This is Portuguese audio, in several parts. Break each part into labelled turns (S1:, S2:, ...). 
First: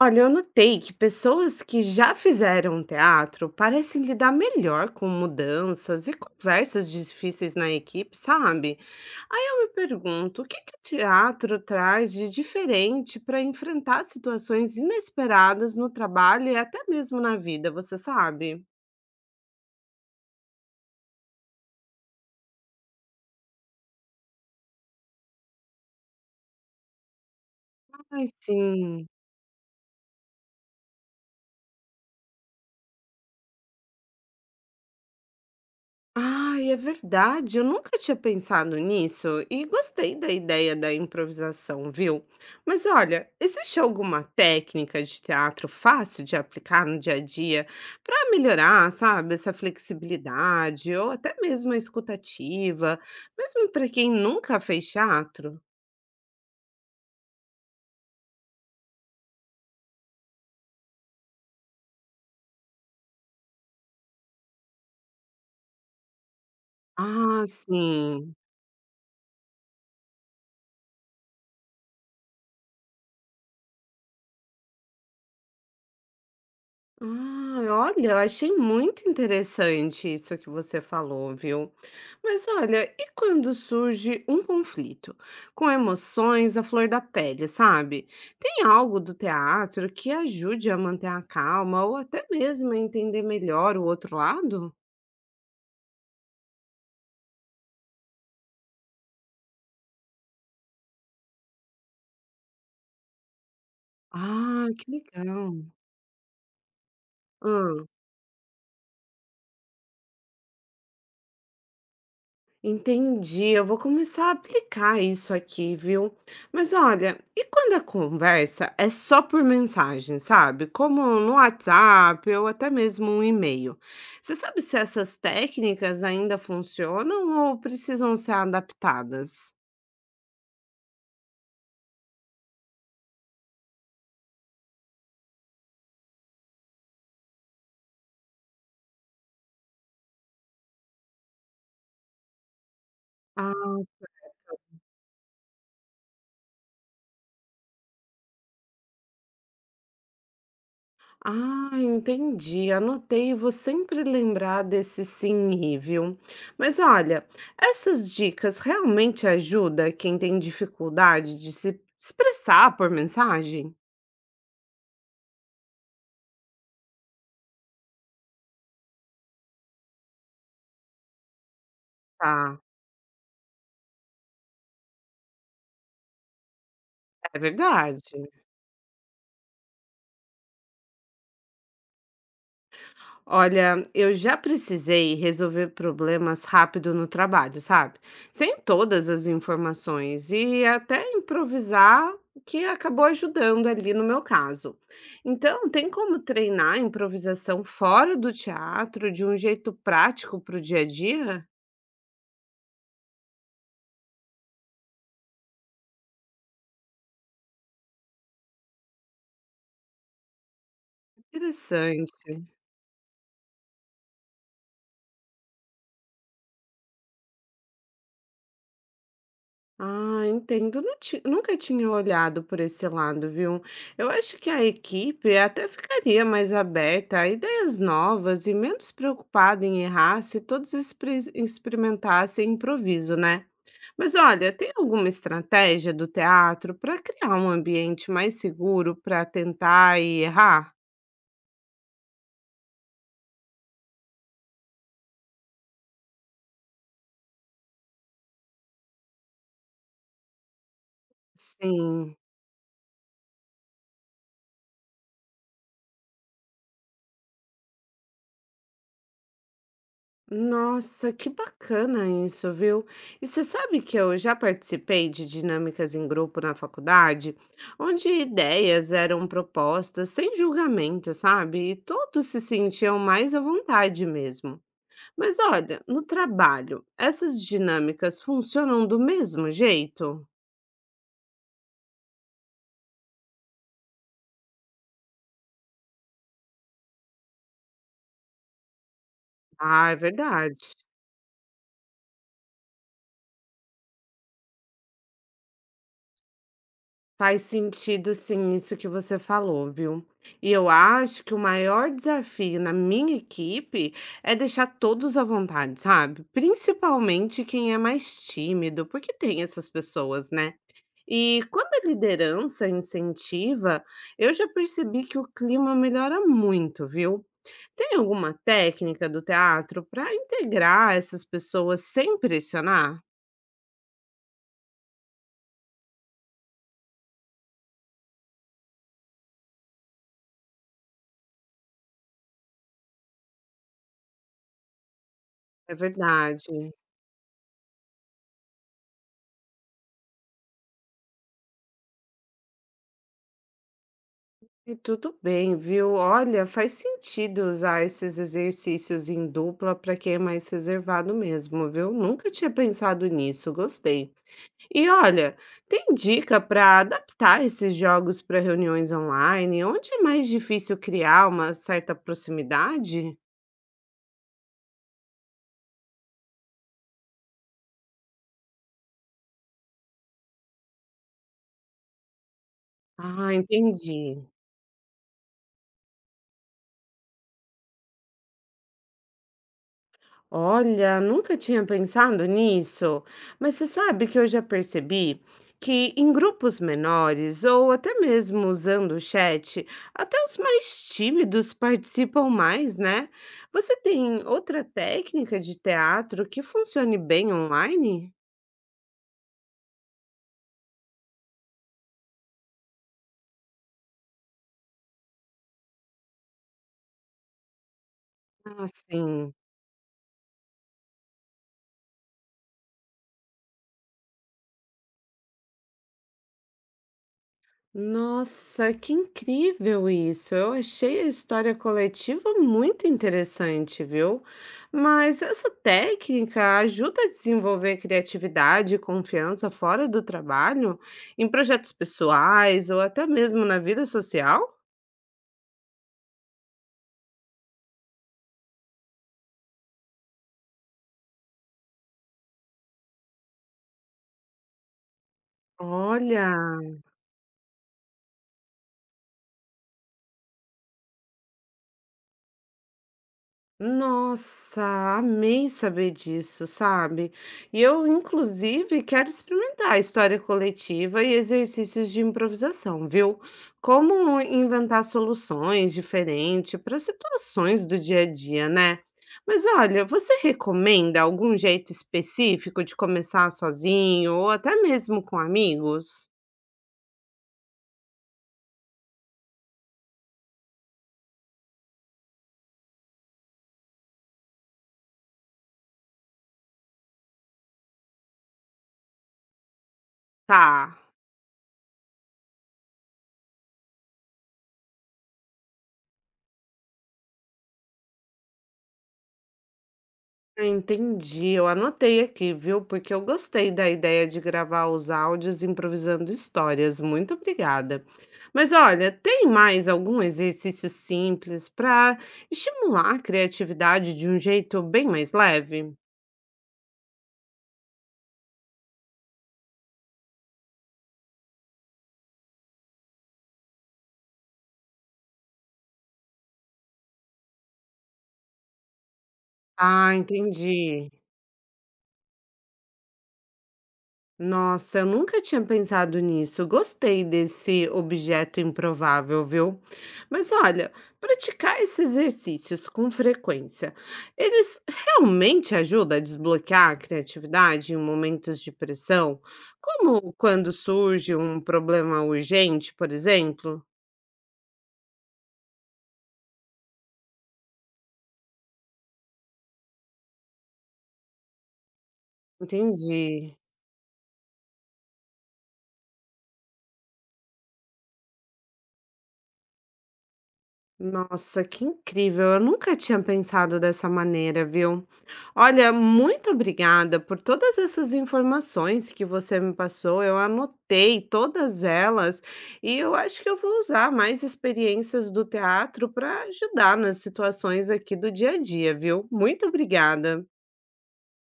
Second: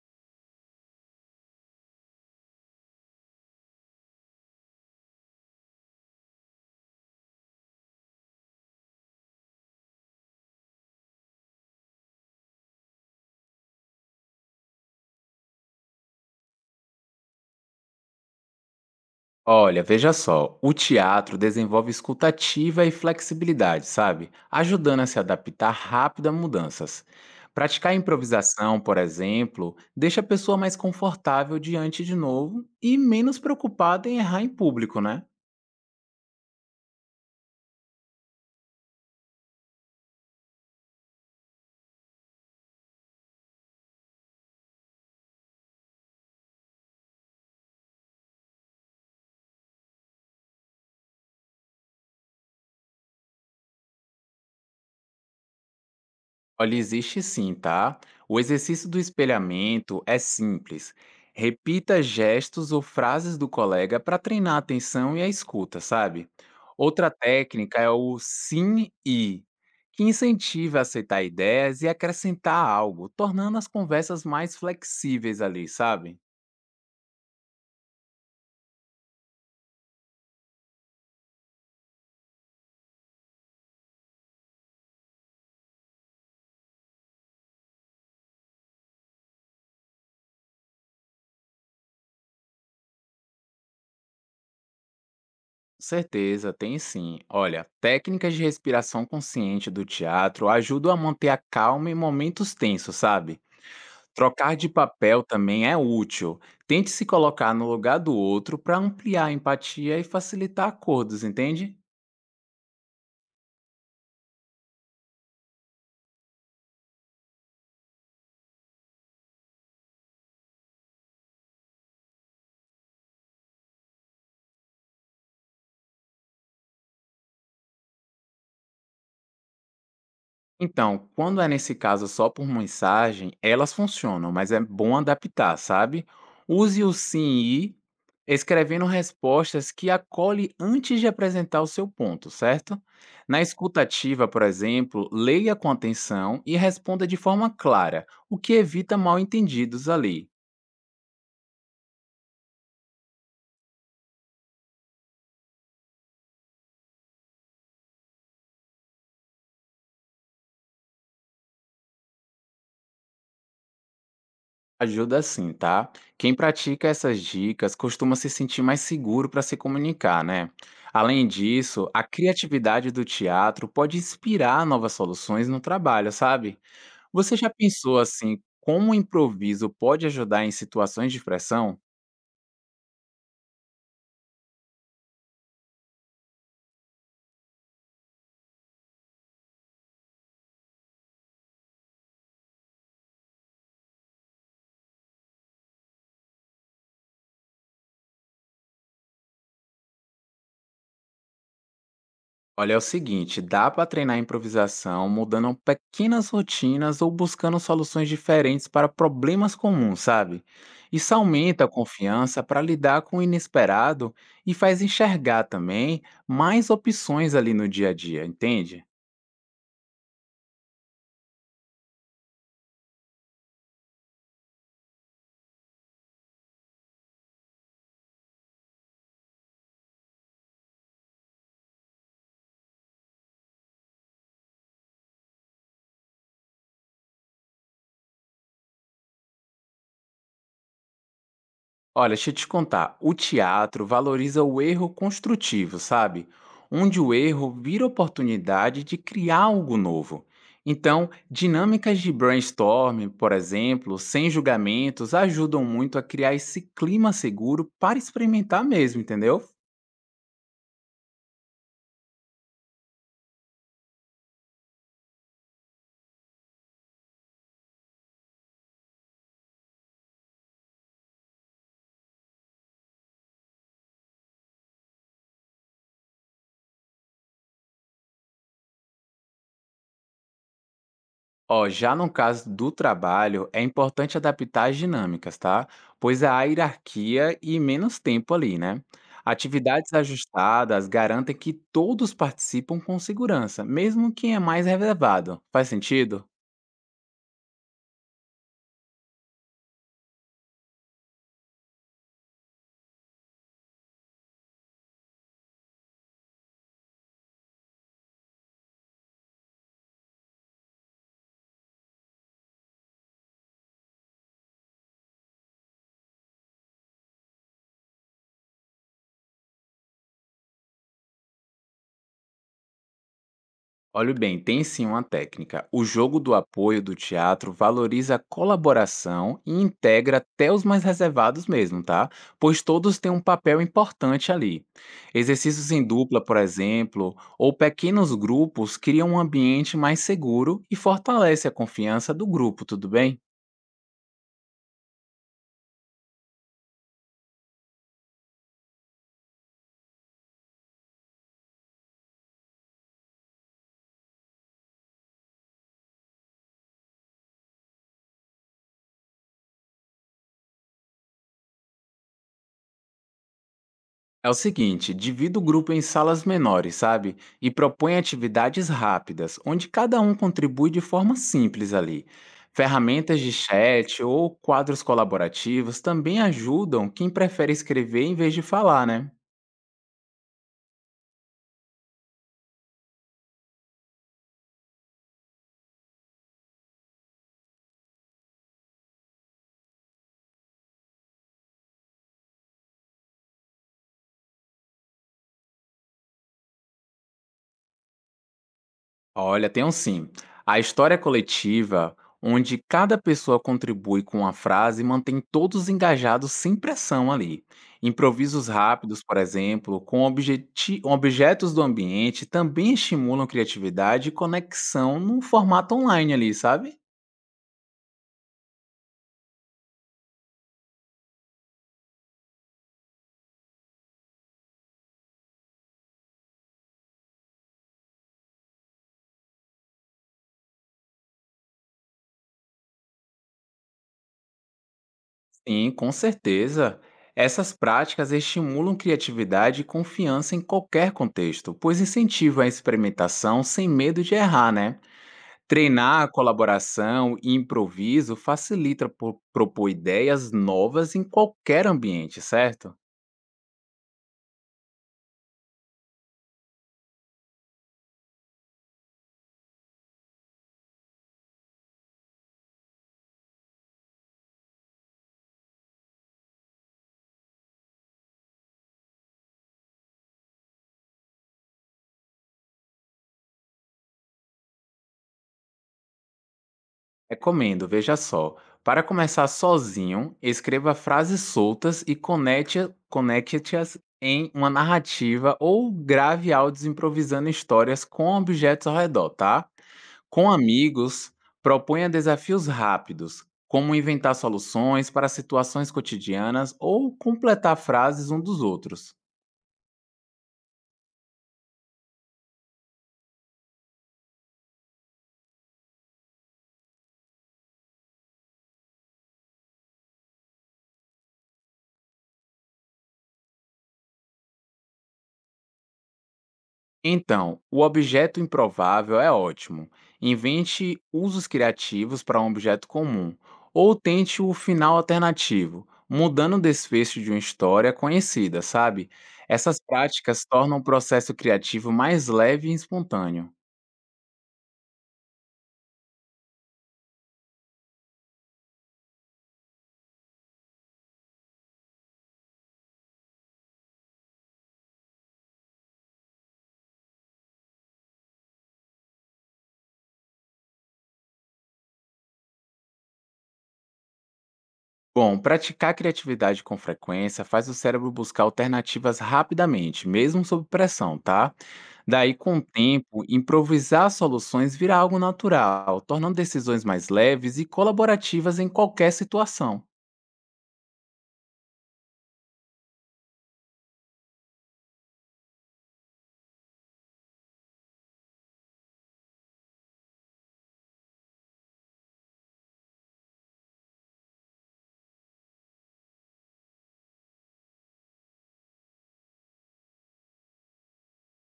S1: Olha, eu notei que pessoas que já fizeram teatro parecem lidar melhor com mudanças e conversas difíceis na equipe, sabe? Aí eu me pergunto, o que que o teatro traz de diferente para enfrentar situações inesperadas no trabalho e até mesmo na vida, você sabe?
S2: Olha, veja só, o teatro desenvolve escutativa e flexibilidade, sabe? Ajudando a se adaptar rápido a mudanças. Praticar
S1: Ai,
S2: improvisação, por
S1: sim.
S2: exemplo, deixa a pessoa mais confortável diante de novo e menos preocupada em errar em público, né?
S1: Ai, é verdade, eu nunca tinha pensado nisso e gostei da ideia da improvisação, viu? Mas olha, existe alguma técnica de teatro fácil de aplicar no dia a dia para melhorar, sabe, essa flexibilidade ou até mesmo a escutativa, mesmo para quem nunca fez teatro?
S2: Olha, existe sim, tá? O exercício do espelhamento é simples. Repita gestos ou frases do colega para treinar a atenção e a escuta, sabe? Outra
S1: Ah,
S2: técnica é o
S1: sim.
S2: sim e, que incentiva a aceitar ideias e acrescentar algo, tornando as conversas mais flexíveis ali, sabe?
S1: Ah, olha, eu achei muito interessante isso que você falou, viu? Mas olha, e quando surge um conflito com emoções à flor da pele, sabe? Tem algo do teatro que ajude a manter a calma ou até mesmo a entender melhor o outro lado?
S2: Certeza, tem sim. Olha, técnicas de respiração consciente do teatro ajudam a manter a calma em momentos tensos, sabe? Trocar
S1: Ah,
S2: de
S1: que
S2: papel também
S1: legal.
S2: é útil. Tente se colocar no lugar do outro para ampliar a empatia e facilitar acordos, entende?
S1: Entendi, eu vou começar a aplicar isso aqui, viu? Mas olha, e quando a conversa é só por mensagem, sabe? Como no WhatsApp ou até mesmo um e-mail. Você sabe se essas técnicas ainda funcionam ou precisam ser adaptadas?
S2: Então, quando é nesse caso só por mensagem, elas funcionam, mas é bom adaptar, sabe? Use o sim e escrevendo respostas que acolhe antes de apresentar o seu ponto, certo? Na escutativa, por exemplo, leia com atenção e responda de forma clara, o que evita mal-entendidos ali.
S1: Ah, entendi. Anotei e vou sempre lembrar desse sim e, viu? Mas olha, essas dicas realmente ajudam quem tem dificuldade de se expressar por mensagem?
S2: Ajuda sim, tá? Quem pratica essas dicas costuma se sentir mais seguro para se comunicar, né? Além disso, a
S1: Tá,
S2: criatividade do teatro pode inspirar novas soluções no trabalho, sabe? Você
S1: é
S2: já pensou
S1: verdade.
S2: assim, como o improviso pode ajudar em situações de pressão?
S1: Olha, eu já precisei resolver problemas rápido no trabalho, sabe? Sem todas as informações e até improvisar, que acabou ajudando ali no meu caso. Então, tem como treinar a improvisação fora do teatro de um jeito prático para o dia a dia?
S2: Olha, é o seguinte, dá para treinar a improvisação mudando pequenas rotinas ou buscando soluções diferentes para problemas comuns, sabe? Isso aumenta a confiança
S1: Interessante.
S2: para lidar com o inesperado e faz enxergar também mais opções ali no dia a dia, entende?
S1: Ah, entendo. Nunca tinha olhado por esse lado, viu? Eu acho que a equipe até ficaria mais aberta a ideias novas e menos preocupada em errar se todos experimentassem improviso, né? Mas olha, tem alguma estratégia do teatro para criar um ambiente mais seguro para tentar e errar?
S2: Olha, deixa eu te contar. O teatro valoriza o erro construtivo, sabe? Onde o erro vira oportunidade de criar algo novo. Então, dinâmicas de
S1: Sim.
S2: brainstorming, por exemplo, sem julgamentos, ajudam muito a criar esse clima seguro para experimentar mesmo, entendeu?
S1: Nossa, que bacana isso, viu? E você sabe que eu já participei de dinâmicas em grupo na faculdade, onde ideias eram propostas sem julgamento, sabe? E todos se sentiam mais à vontade mesmo. Mas olha, no trabalho, essas dinâmicas funcionam do mesmo jeito?
S2: Ó, já no caso do trabalho, é importante adaptar as dinâmicas, tá? Pois há hierarquia e menos tempo ali, né?
S1: Ah,
S2: Atividades
S1: é verdade.
S2: ajustadas garantem que todos participam com segurança, mesmo quem é mais reservado. Faz sentido?
S1: Faz sentido sim, isso que você falou, viu? E eu acho que o maior desafio na minha equipe é deixar todos à vontade, sabe? Principalmente quem é mais tímido, porque tem essas pessoas, né? E quando a liderança incentiva, eu já percebi que o clima melhora muito, viu? Tem alguma técnica do teatro para integrar essas pessoas sem pressionar?
S2: Olha bem, tem sim uma técnica. O jogo do apoio do teatro valoriza a colaboração e integra até os mais reservados mesmo, tá? Pois todos têm um papel importante ali. Exercícios
S1: É
S2: em dupla, por
S1: verdade.
S2: exemplo, ou pequenos grupos criam um ambiente mais seguro e fortalece a confiança do grupo, tudo bem?
S1: E tudo bem, viu? Olha, faz sentido usar esses exercícios em dupla para quem é mais reservado mesmo, viu? Nunca tinha pensado nisso, gostei. E olha, tem dica para adaptar esses jogos para reuniões online, onde é mais difícil criar uma certa proximidade?
S2: É o seguinte, divida o grupo em salas menores, sabe? E propõe atividades rápidas, onde cada um contribui de forma simples ali. Ferramentas
S1: Ah,
S2: de chat
S1: entendi.
S2: ou quadros colaborativos também ajudam quem prefere escrever em vez de falar, né?
S1: Olha, nunca tinha pensado nisso, mas você sabe que eu já percebi que em grupos menores ou até mesmo usando o chat, até os mais tímidos participam mais, né? Você tem outra técnica de teatro que funcione bem online?
S2: Olha, tem um sim. A história coletiva, onde cada pessoa contribui com uma frase, mantém todos engajados sem pressão ali. Improvisos
S1: Ah,
S2: rápidos, por
S1: sim.
S2: exemplo, com objetos do ambiente, também estimulam criatividade e conexão num formato online ali, sabe?
S1: Nossa, que incrível isso! Eu achei a história coletiva muito interessante, viu? Mas essa técnica ajuda a desenvolver criatividade e confiança fora do trabalho, em projetos pessoais ou até mesmo na vida social?
S2: Sim, com certeza. Essas práticas estimulam criatividade e confiança em qualquer contexto, pois incentivam a experimentação sem medo de errar, né? Treinar a
S1: Olha!
S2: colaboração e improviso facilita propor ideias novas em qualquer ambiente, certo?
S1: Nossa, amei saber disso, sabe? E eu, inclusive, quero experimentar a história coletiva e exercícios de improvisação, viu? Como inventar soluções diferentes para situações do dia a dia, né? Mas olha, você recomenda algum jeito específico de começar sozinho ou até mesmo com amigos?
S2: Recomendo, veja só. Para começar sozinho, escreva frases soltas e conecte-as em uma narrativa ou grave áudios improvisando histórias com objetos ao redor, tá? Com
S1: Tá.
S2: amigos, proponha desafios rápidos, como inventar soluções para situações cotidianas ou completar frases um dos outros.
S1: Ah, entendi, eu anotei aqui, viu? Porque eu gostei da ideia de gravar os áudios improvisando histórias. Muito obrigada. Mas olha, tem mais algum exercício simples para estimular a criatividade de um jeito bem mais leve?
S2: Então, o objeto improvável é ótimo. Invente usos criativos para um objeto comum, ou tente o final alternativo, mudando o desfecho de uma história conhecida, sabe? Essas
S1: Ah,
S2: práticas tornam o
S1: entendi.
S2: processo criativo mais leve e espontâneo.
S1: Nossa, eu nunca tinha pensado nisso. Gostei desse objeto improvável, viu? Mas olha, praticar esses exercícios com frequência, eles realmente ajudam a desbloquear a criatividade em momentos de pressão? Como quando surge um problema urgente, por exemplo?
S2: Bom, praticar criatividade com frequência faz o cérebro buscar alternativas rapidamente, mesmo sob pressão, tá? Daí, com o tempo,
S1: Entendi.
S2: improvisar soluções vira algo natural, tornando decisões mais leves e colaborativas em qualquer situação.
S1: Nossa, que incrível! Eu nunca tinha pensado dessa maneira, viu? Olha, muito obrigada por todas essas informações que você me passou. Eu anotei todas elas e eu acho que eu vou usar mais experiências do teatro para ajudar nas situações aqui do dia a dia, viu? Muito obrigada.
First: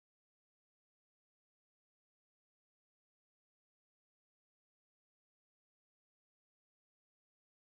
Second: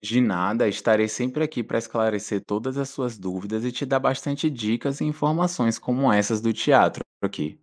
S2: De nada, estarei sempre aqui para esclarecer todas as suas dúvidas e te dar bastante dicas e informações como essas do teatro aqui.